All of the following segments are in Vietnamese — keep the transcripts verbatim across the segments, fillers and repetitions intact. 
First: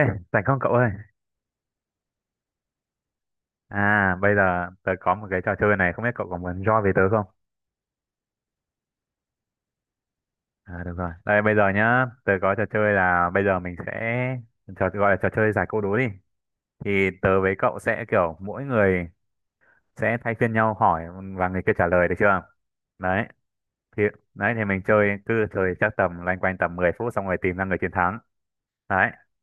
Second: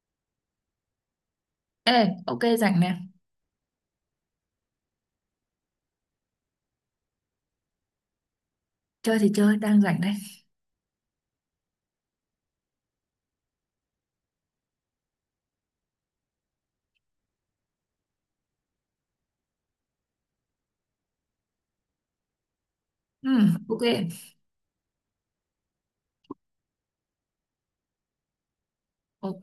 Ê, rảnh không cậu ơi? Ê, ok rảnh nè. À, bây giờ tớ có một cái trò chơi này, không biết cậu có muốn join với tớ không? Chơi thì chơi, đang rảnh đây. À, được rồi. Đây, bây giờ nhá, tớ có trò chơi là bây giờ mình sẽ trò gọi là trò chơi giải câu đố đi. Thì tớ với cậu sẽ kiểu mỗi người sẽ thay phiên nhau hỏi và người kia trả lời được chưa? Đấy, Ừ, ok. thì đấy thì mình chơi cứ chơi chắc tầm loanh quanh tầm mười phút xong rồi tìm ra người chiến thắng. Đấy, Ok.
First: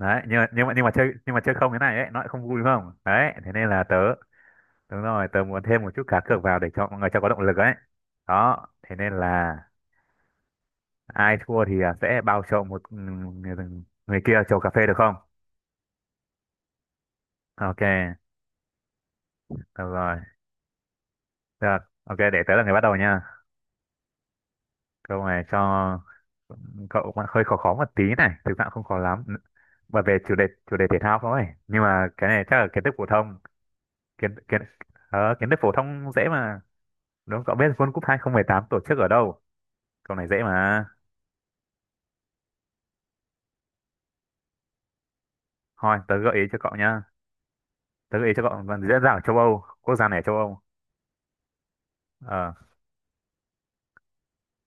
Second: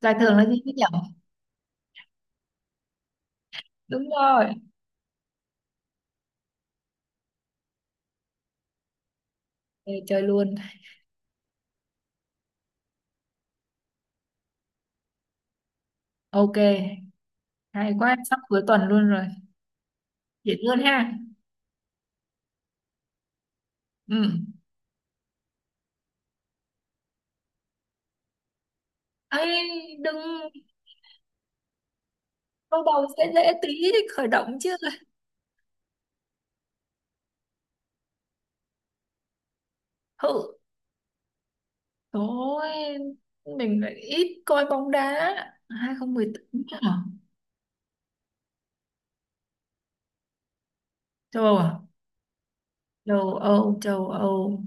Giải thưởng nhưng là mà gì nhưng mà thế nhỉ? nhưng mà chơi nhưng mà chơi không thế này ấy, nó lại không vui đúng không? Đấy, thế nên là tớ. Đúng rồi. Đúng rồi, tớ muốn thêm một chút cá cược vào để cho mọi người cho có động lực ấy. Đó, thế nên là Ê, chơi luôn. ai thua thì à, sẽ bao cho một ừ, người, người kia chầu cà phê được không? Ok. Ok, Hay quá, sắp cuối tuần luôn rồi. được rồi. Dễ luôn ha. Được. Ok, để tớ là người bắt đầu nha. Ừ. Câu này cho cậu cũng hơi khó khó một tí này, thực ra cũng không khó lắm. Ê, Bởi về đừng, chủ đề chủ đề thể thao thôi. Nhưng mà cái này chắc là câu kiến thức phổ đầu sẽ thông, dễ tí, khởi kiến động kiến chứ. ờ, kiến thức phổ thông dễ mà. Đúng, cậu biết World Cup hai không một tám tổ chức ở đâu? Câu này dễ Hự. mà. Thôi, mình lại ít coi bóng đá. Thôi, tớ gợi ý cho hai không một tám cậu nhá. hả? Tớ gợi ý cho cậu còn dễ dàng ở châu Âu, quốc gia này ở châu Âu, Châu Âu à? ờ Châu Âu, châu Âu.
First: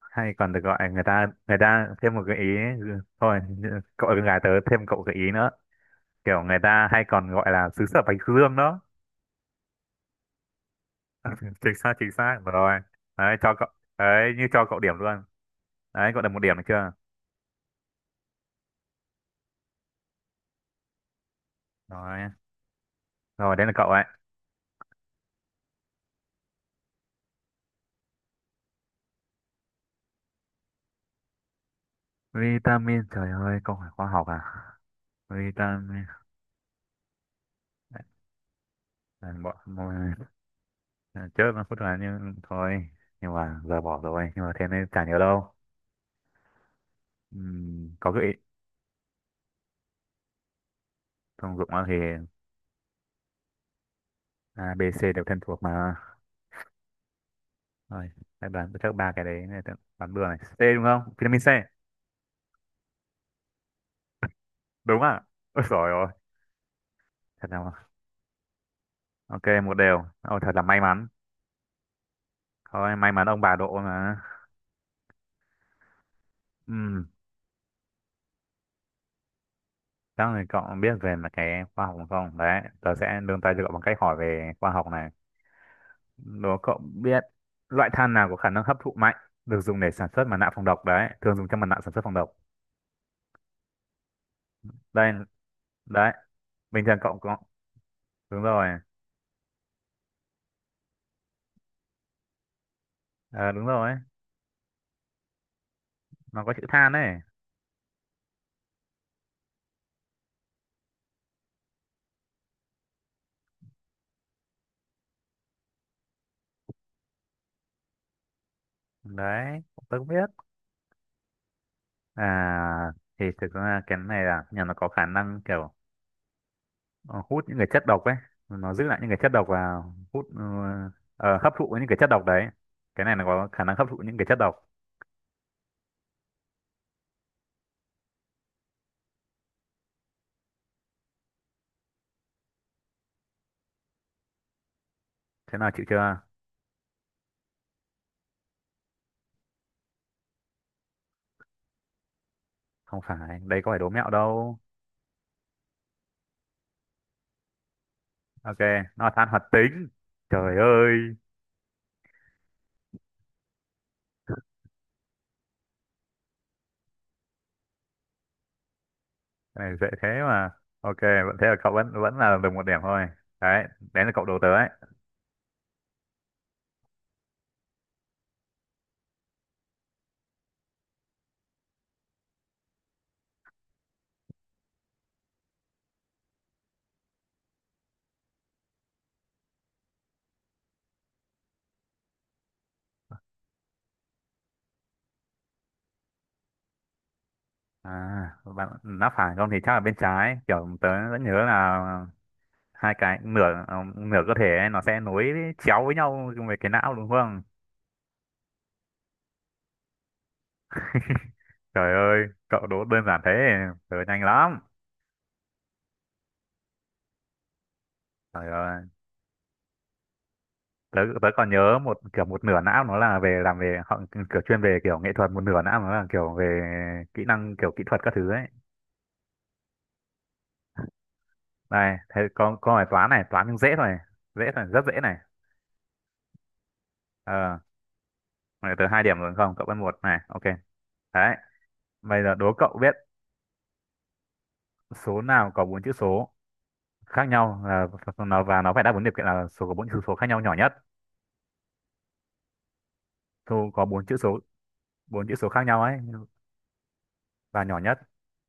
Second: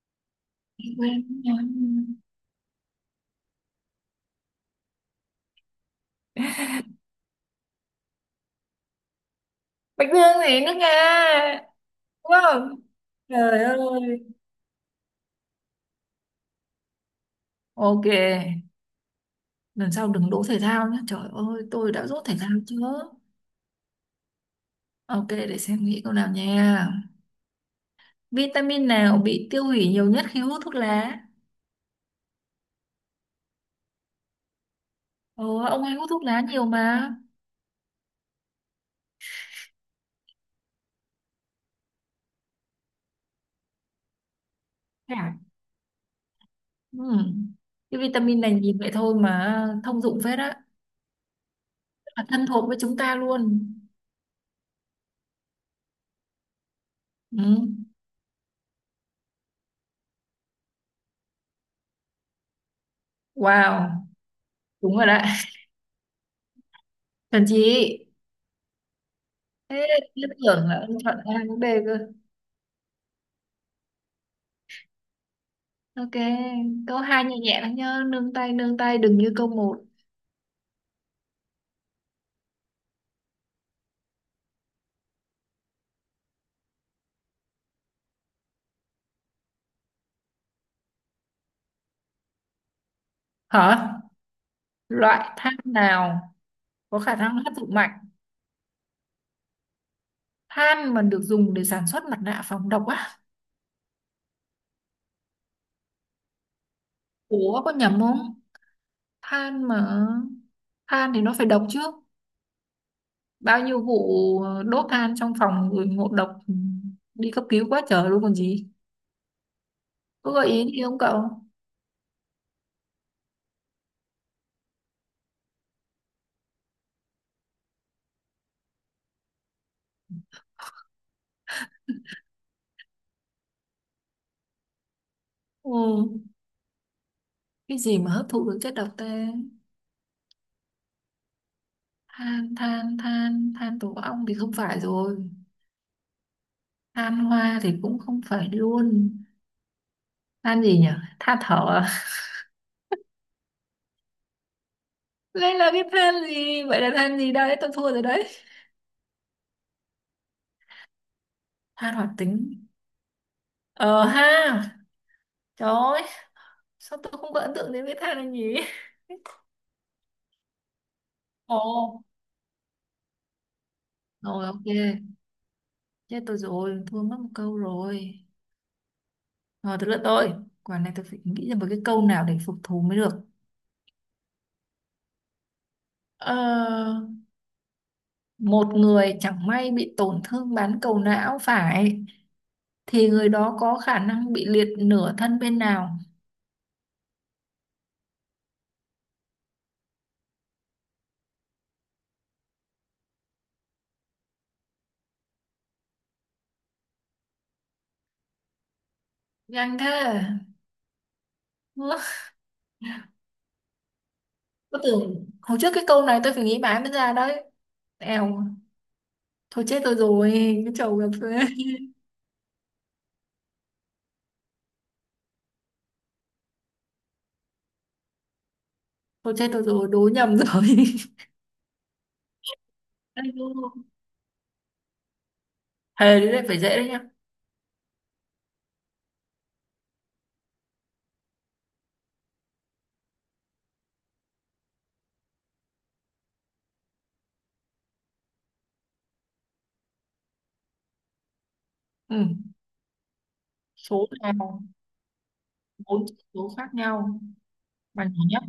hay còn được gọi, người ta Quên. người ta thêm một gợi ý. Thôi cậu là con gái tớ thêm cậu gợi ý nữa, kiểu người ta hay còn gọi là xứ sở bánh dương đó. Bạch Dương gì nữa nghe. Chính xác, chính Đúng xác không? rồi. Đấy cho Trời cậu, ơi. đấy như cho cậu điểm luôn. Đấy cậu được một điểm được chưa? Ok, lần sau đừng đỗ thể thao nhé. Trời ơi, tôi đã rốt Rồi, thể thao chưa? rồi đây là cậu ấy. Ok, để xem nghĩ câu nào nha. Vitamin nào bị tiêu hủy nhiều nhất khi hút thuốc lá? Vitamin, trời ơi câu hỏi khoa học à? Ờ, ông ấy Vitamin. hút thuốc lá nhiều mà. Đấy, bỏ bỏ- trước nó phút là như thôi, nhưng mà giờ bỏ rồi, nhưng mà thế nên chả nhớ Dạ. đâu. Ừ. Ừm, Cái có gợi ý, vitamin này nhìn vậy thôi mà thông dụng phết á. thông dụng thì Rất là thân thuộc với chúng ta luôn. A B C đều thân thuộc mà. Ừ. Rồi các đoán chắc ba cái đấy này, đoán bừa này, C đúng không, vitamin C? Wow, đúng Đúng rồi à? đấy. Ôi giỏi rồi, Thần thật là. chị. Ok một Thế, đều, liên ôi thật là tưởng may là ông mắn. chọn A với B cơ. Thôi may mắn ông bà độ mà. Ok, câu Ừm, hai nhẹ nhẹ lắm nhá, nương tay nương tay đừng như câu một. chắc là cậu biết về mà cái khoa học không, đấy tớ sẽ nương tay cho cậu bằng cách hỏi về khoa học này. Đố cậu biết loại than nào có khả năng hấp thụ mạnh được dùng để sản xuất mặt nạ phòng độc, đấy thường dùng trong mặt nạ sản xuất phòng độc. Hả? Đây, Loại than đấy, nào bình thường có khả cậu năng có. hấp thụ mạnh? Đúng rồi, Than mà được dùng để sản xuất mặt nạ phòng độc á? ờ đúng rồi, nó có chữ than ấy. Ủa có nhầm không? Than mà than thì nó phải độc chứ. Bao nhiêu vụ ờ, đốt than trong phòng người ngộ độc, ừ, đi cấp cứu quá trời luôn còn gì. Đấy tôi cũng biết. Có gợi ý gì không cậu? À thì thực ra cái này là nhà nó có khả năng kiểu, ờ, hút những cái chất độc ấy, nó giữ lại những cái chất độc và hút ờ, ờ, hấp thụ những cái chất độc đấy, cái này nó có khả năng hấp thụ những cái chất độc. Ừ, cái gì mà hấp thụ được chất độc ta? Than, than, than, than tổ ong thì không phải rồi. Thế nào chịu chưa? Than hoa thì cũng không phải luôn, than gì nhỉ, than thở à? Không phải, đây có phải đố mẹo đâu. Đây là cái than gì vậy, là than gì, đây tôi thua rồi đấy. Ok, nó là than hoạt tính. Trời ơi, Than hoạt tính, ờ ha, trời ơi, sao tôi không có ấn tượng đến cái than này nhỉ. cái này dễ thế mà. Ok vẫn thế là Ồ, cậu vẫn vẫn là được một điểm thôi. Đấy, đấy là cậu đố rồi tớ ok, ấy. chết tôi rồi, thua mất một câu rồi. Rồi tới lượt tôi, quả này tôi phải nghĩ ra một cái câu nào để phục thù mới được. ờ, Một người chẳng may bị tổn thương bán cầu não phải thì người đó có khả năng bị liệt nửa thân bên nào? À, bạn đã phải không thì chắc là bên trái, kiểu tớ vẫn nhớ là hai cái nửa, ờ, nửa cơ thể ấy, nó sẽ nối chéo với nhau về cái não đúng không? Nhanh thế. Trời ơi, cậu đố đơn giản thế, tớ nhanh lắm. Tôi tưởng hồi trước cái câu này tôi phải nghĩ mãi mới ra đấy. Eo, Trời ơi, thôi chết tôi rồi, cái tớ, chầu cà tớ phê. còn nhớ một kiểu một nửa não nó là về làm về họ, kiểu chuyên về kiểu nghệ thuật, một nửa não nó là kiểu về kỹ năng kiểu kỹ thuật các thứ ấy. Thôi chết tôi rồi, đố nhầm rồi. Này, thế có có bài toán này, Ây toán dô, nhưng dễ thôi, dễ thôi, rất dễ này. thề đấy, đấy phải dễ đấy nhá. Ờ, này, tớ hai điểm rồi đúng không? Cậu vẫn một này, ok. Đấy, bây giờ đố cậu biết số nào có bốn chữ số khác nhau, là nó và nó phải đáp ứng điều kiện là số có bốn chữ số khác nhau nhỏ nhất, Ừ. thu có bốn Số chữ số, nào bốn chữ số khác nhau ấy bốn chữ số khác nhau và nhỏ nhất. bằng nhỏ nhất?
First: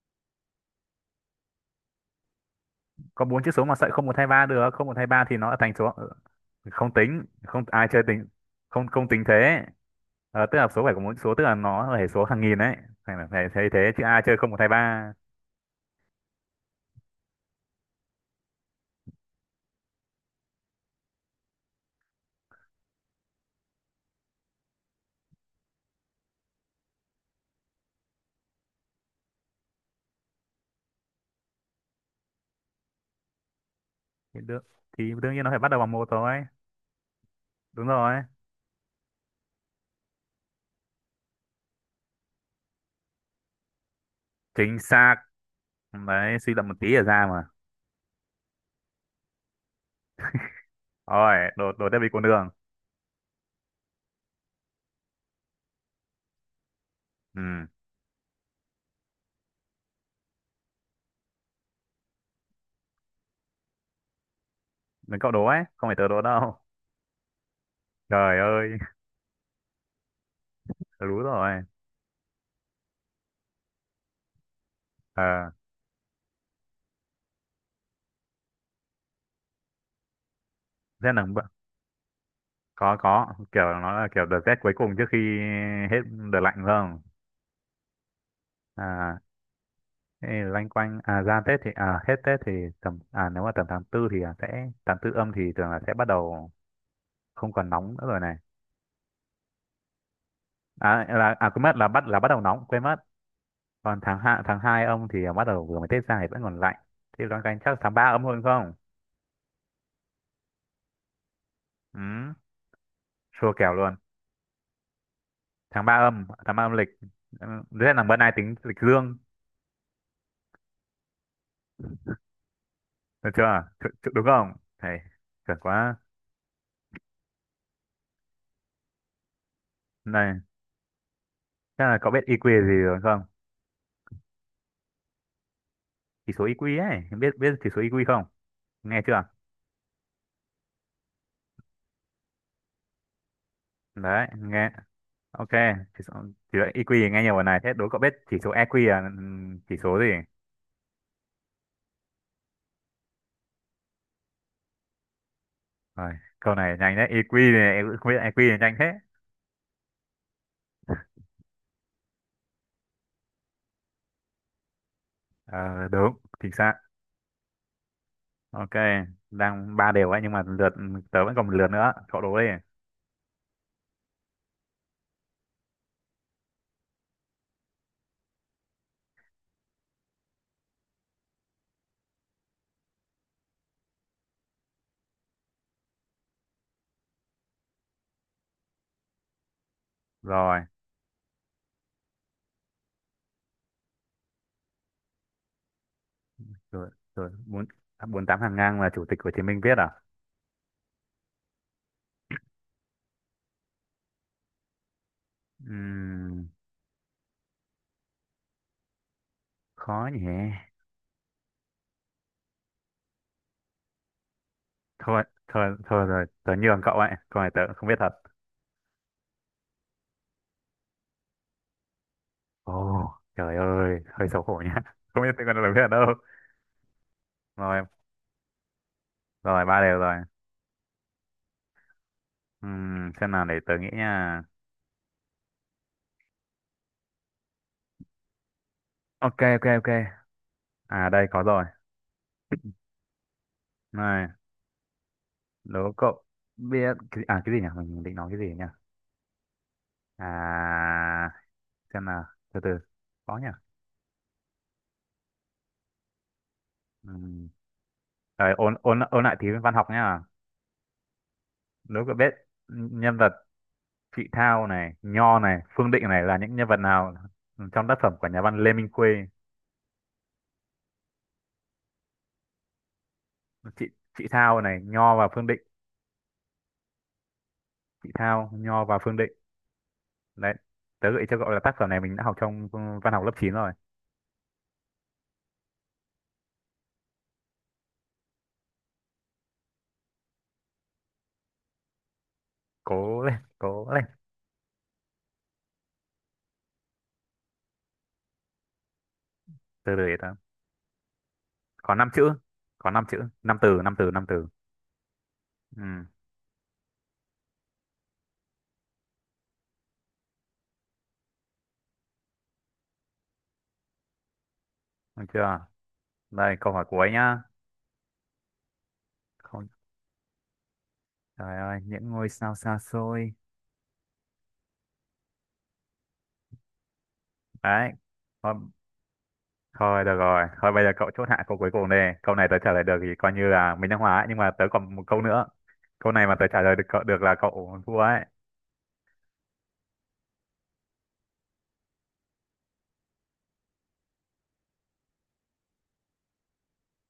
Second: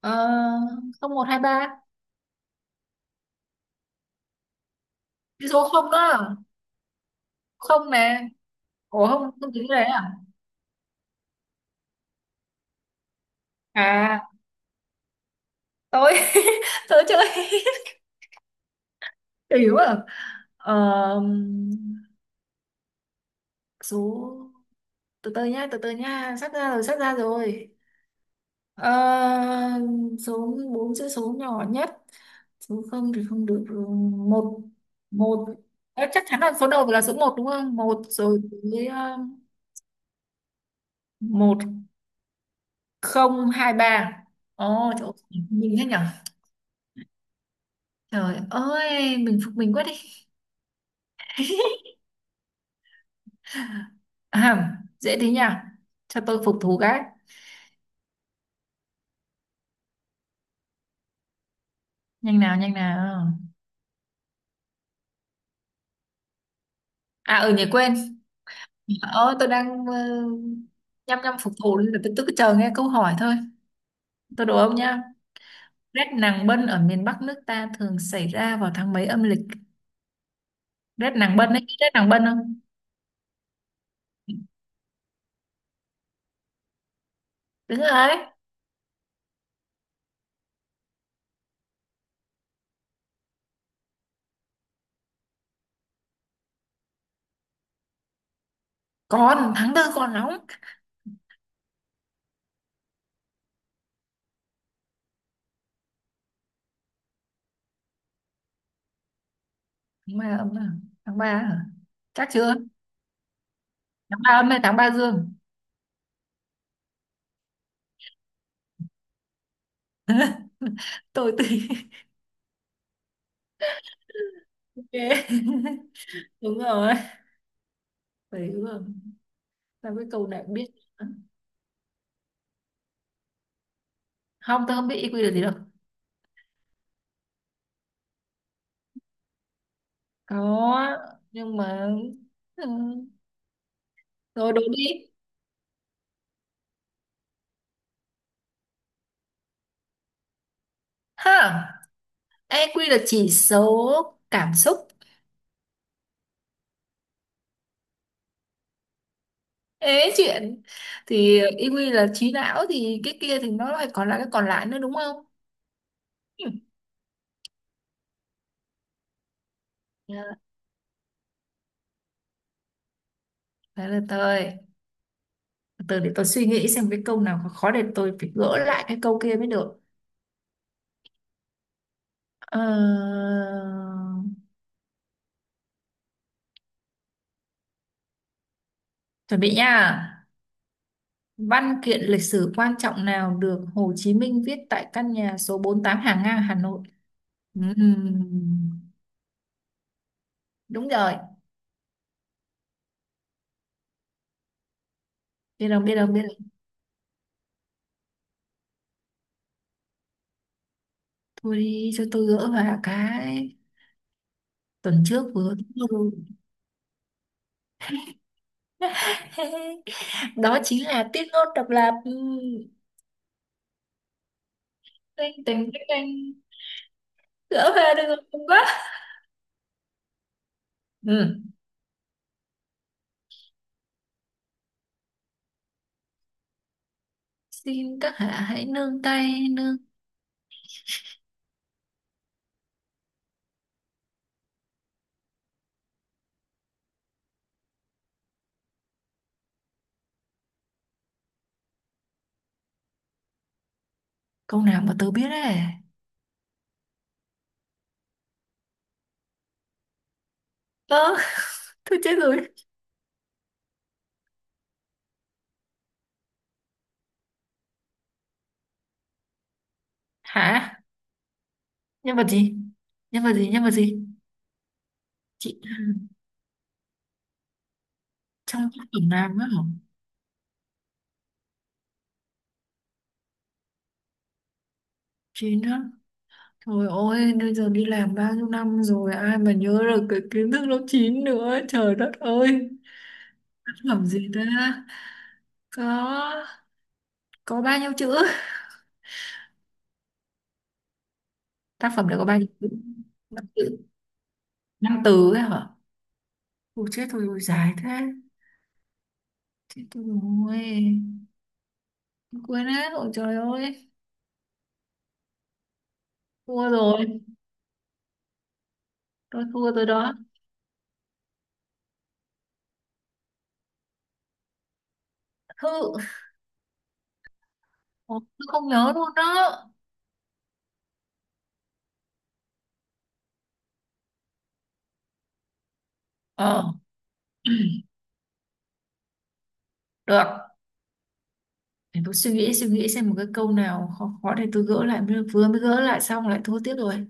Ờ, không một hai ba. Có bốn chữ số mà sợi không một thay ba được, không một thay ba thì Cái nó là số thành số không ờ, đó, không tính, không ai không chơi tính, nè. không Ủa không không tính không thế. tính cái đấy à? Ờ, tức là số phải có bốn chữ số, tức là nó là hệ số hàng nghìn ấy, thành phải thấy thế chứ ai À chơi không một thay ba. tôi tôi chơi, hiểu à. Ờ, số, từ từ nhá từ từ nhá sắp ra rồi sắp ra rồi. Ờ, số bốn chữ số nhỏ nhất, số không thì không được rồi. Thì Một được thì đương nhiên một nó phải bắt đầu bằng Ờ, một chắc chắn thôi. là số đầu là số một đúng không, Đúng một rồi, rồi tới, ờ, một không hai ba. chính Ồ chỗ, xác. mình thế nhở. Đấy suy luận một tí là ra mà. Trời ơi, mình phục mình quá đi. Rồi đột đột tiếp đi con đường. À, dễ thế nhỉ, cho tôi phục thú cái. Ừ Nhanh nào, nhanh nào. là cậu đố ấy, không phải tớ đố đâu. À ở, ừ, nhỉ, quên. Trời ơi, Ờ, tôi đang uh, tớ đúng nhăm nhăm phục rồi. thù nên là tôi, tôi cứ chờ nghe câu hỏi thôi. Tôi đố ông nha. Ờ, Rét nàng bân ở miền Bắc nước ta thường xảy ra vào tháng mấy âm lịch? rét Rét nắng nàng bận bân ấy, biết rét nàng bân không? có có kiểu nó là kiểu đợt rét cuối cùng trước khi hết đợt lạnh phải không? Đúng rồi. À, thế thì loanh quanh à ra Tết thì à hết Tết thì tầm à nếu mà tầm tháng tư thì là sẽ tháng tư âm thì thường là sẽ bắt đầu không còn nóng nữa rồi này. Còn tháng tư còn nóng. À là à quên mất là bắt là bắt đầu nóng quên mất, còn tháng hai, tháng hai âm thì bắt đầu vừa mới Tết ra thì vẫn còn lạnh, thì loanh quanh chắc tháng ba âm hơn không. Tháng ba âm à? Tháng ba hả? Chắc Ừ, chưa? chua kèo luôn. Tháng ba âm hay tháng ba dương? Tháng ba âm, tháng ba âm lịch. Ừ, thế là bữa nay tính lịch dương Tôi tùy. được chưa? Chu- chu- đúng không Ok. thầy, chuẩn quá. Đúng rồi. Phải đúng rồi. Sao cái câu Này, này cũng biết? chắc là cậu biết i EQ gì rồi không? Không, tôi không biết i kiu là gì đâu. Chỉ số i EQ ấy, biết biết chỉ số i EQ không, nghe chưa? Có, nhưng mà... Ừ. Đấy Rồi đố nghe. đi. Ok, chỉ số chỉ số i kiu thì nghe nhiều rồi này, thế đố cậu biết chỉ số i kiu là ừm, chỉ số gì? Ha! i kiu là chỉ số cảm xúc. Rồi, câu này nhanh đấy, i EQ này em cũng không biết, i kiu này nhanh thế. Ế chuyện, thì i kiu là trí não thì cái kia thì nó lại còn là cái còn lại nữa, đúng không? Ờ, đúng, Ừ. chính xác. Ok, đang ba đều ấy nhưng Yeah. mà lượt tớ vẫn còn một lượt nữa, cậu đố đi. Đấy là tôi từ để tôi suy nghĩ xem cái câu nào khó khó để tôi phải gỡ lại cái câu kia mới được. Ờ, chuẩn bị nha. Rồi, Văn kiện lịch sử quan trọng nào được Hồ Chí Minh viết tại căn nhà số bốn tám Hàng Ngang Hà Nội? rồi rồi bốn. À, bốn tám hàng ngang là Ừm, chủ tịch Hồ Chí Minh viết à? đúng rồi, biết rồi biết rồi biết rồi. Ừm, khó nhỉ. Thôi đi cho tôi gỡ vào cái, tuần thôi trước vừa... thôi thôi rồi tớ nhường cậu ấy, câu này tớ cũng không biết thật. Đó chính là tiết ngôn độc lập. Ừ, Ồ, trời ơi hơi xấu hổ nhá. Không biết anh tớ còn tình được biết cách đâu. anh gỡ Rồi, về được rồi không quá. rồi ba đều rồi. Ừ. Ừm, xem nào để tớ nghĩ nha. Xin các hạ hãy nương Ok, tay ok, nương. ok. À đây có rồi. Này, đố cậu biết cái, à cái gì nhỉ, mình định nói cái gì nhỉ? À, xem nào, từ từ, có nhỉ. Câu nào mà tớ biết đấy. Ừm, Ờ, ôn ôn ôn lại tí văn học nhá. Ơ, tôi Nếu cậu chết biết rồi. nhân vật Chị Thao này, Nho này, Phương Định này là những nhân vật nào trong tác phẩm của nhà văn Lê Minh Khuê? Hả? Nhân vật gì nhân vật gì nhân vật Chị gì Chị Thao này, Nho và Phương Định, Chị, Chị Thao, trong Nho tác và phẩm Phương Định. làm á hả? Đấy, tớ gợi ý cho cậu là tác phẩm này mình đã học trong văn học lớp chín rồi. Chị nữa. Trời ơi, bây giờ đi làm bao nhiêu năm rồi, ai mà nhớ được cái kiến thức lớp chín nữa, trời đất ơi. Cố lên, Tác cố lên, phẩm gì ta? Có. Có bao nhiêu chữ? từ từ để tớ. Tác Có phẩm năm này có chữ, bao nhiêu chữ? có năm chữ, năm từ, Chữ- năm từ, năm từ. năm từ ấy hả? Ừ, Ôi chết thôi, ôi dài thế, chết tôi rồi. Tôi quên hết, ôi trời ơi. được chưa? Đây, Thua câu hỏi cuối rồi, nhá. tôi Không, thua rồi đó. trời ơi, những ngôi sao xa xôi. Thư. Đấy, Ồ, tôi có. không nhớ luôn đó. Thôi được rồi, thôi bây giờ cậu chốt hạ câu cuối cùng đây. Câu này tớ trả lời được thì coi như là mình đang hóa ấy, nhưng mà tớ còn một câu nữa. Câu này mà tớ trả Ờ, lời được cậu được là cậu thua ấy. được, để tôi suy nghĩ suy nghĩ xem một cái câu nào khó khó để tôi gỡ lại, mới vừa mới gỡ lại xong lại thua tiếp rồi.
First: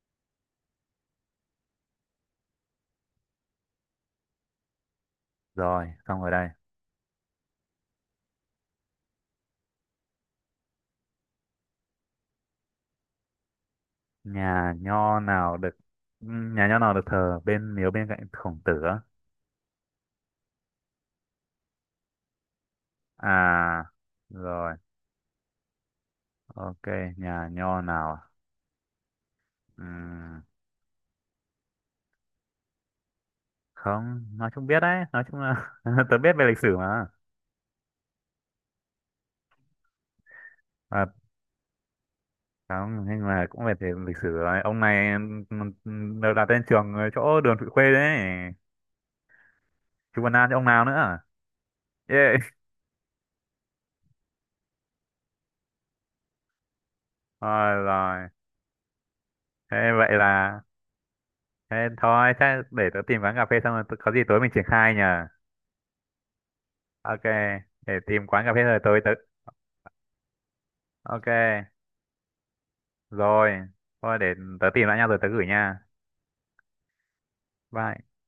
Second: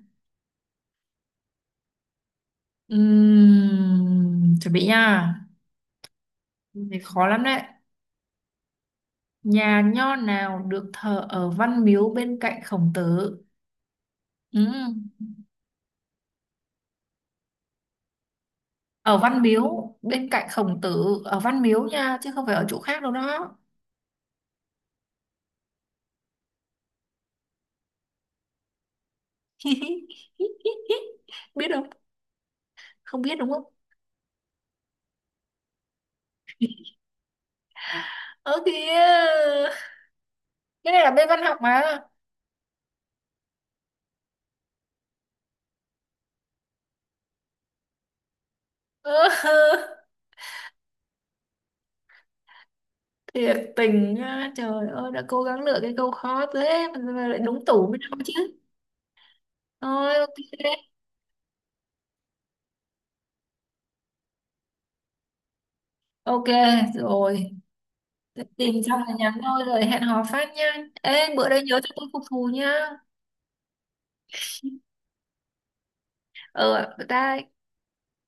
Ừm, chuẩn bị nha. Rồi, xong rồi đây. Câu này khó lắm đấy. Nhà nho nào được thờ ở Văn Miếu bên cạnh Khổng Tử? Nhà Ừm, nho nào được, ừm, nhà nho nào được thờ bên miếu bên cạnh Khổng Tử á? ở Văn Miếu bên cạnh Khổng Tử, ở Văn Miếu nha chứ không phải ở chỗ khác đâu đó. À rồi, ok, nhà nho nào? À? Ừm, Biết không, không biết đúng không? không, nói chung biết đấy, nói chung là tớ biết về lịch sử mà. Ơ kìa, cái này À, là bên văn học mà. không, nhưng mà cũng về thể lịch sử rồi. Ông này ừm, ừm, được đặt tên trường ở chỗ đường Thụy Khuê đấy. Ơ, Chú Văn An chứ ông nào nữa à? Yeah. thiệt tình á, trời ơi đã cố gắng lựa cái câu khó thế mà mà lại đúng Rồi tủ mới đâu rồi, chứ. thế vậy Thôi ok. là thế thôi, thế để tớ tìm quán cà phê xong rồi tớ- có gì tối mình triển khai nhờ. Ok Ok, rồi. để tìm quán cà phê Tìm rồi xong tối tớ. là nhắn thôi, rồi hẹn hò phát nha. Ok Ê bữa đây nhớ cho tôi phục thù nha. rồi. Thôi để tớ tìm lại nhau rồi tớ gửi nha. Ờ ta. Bye.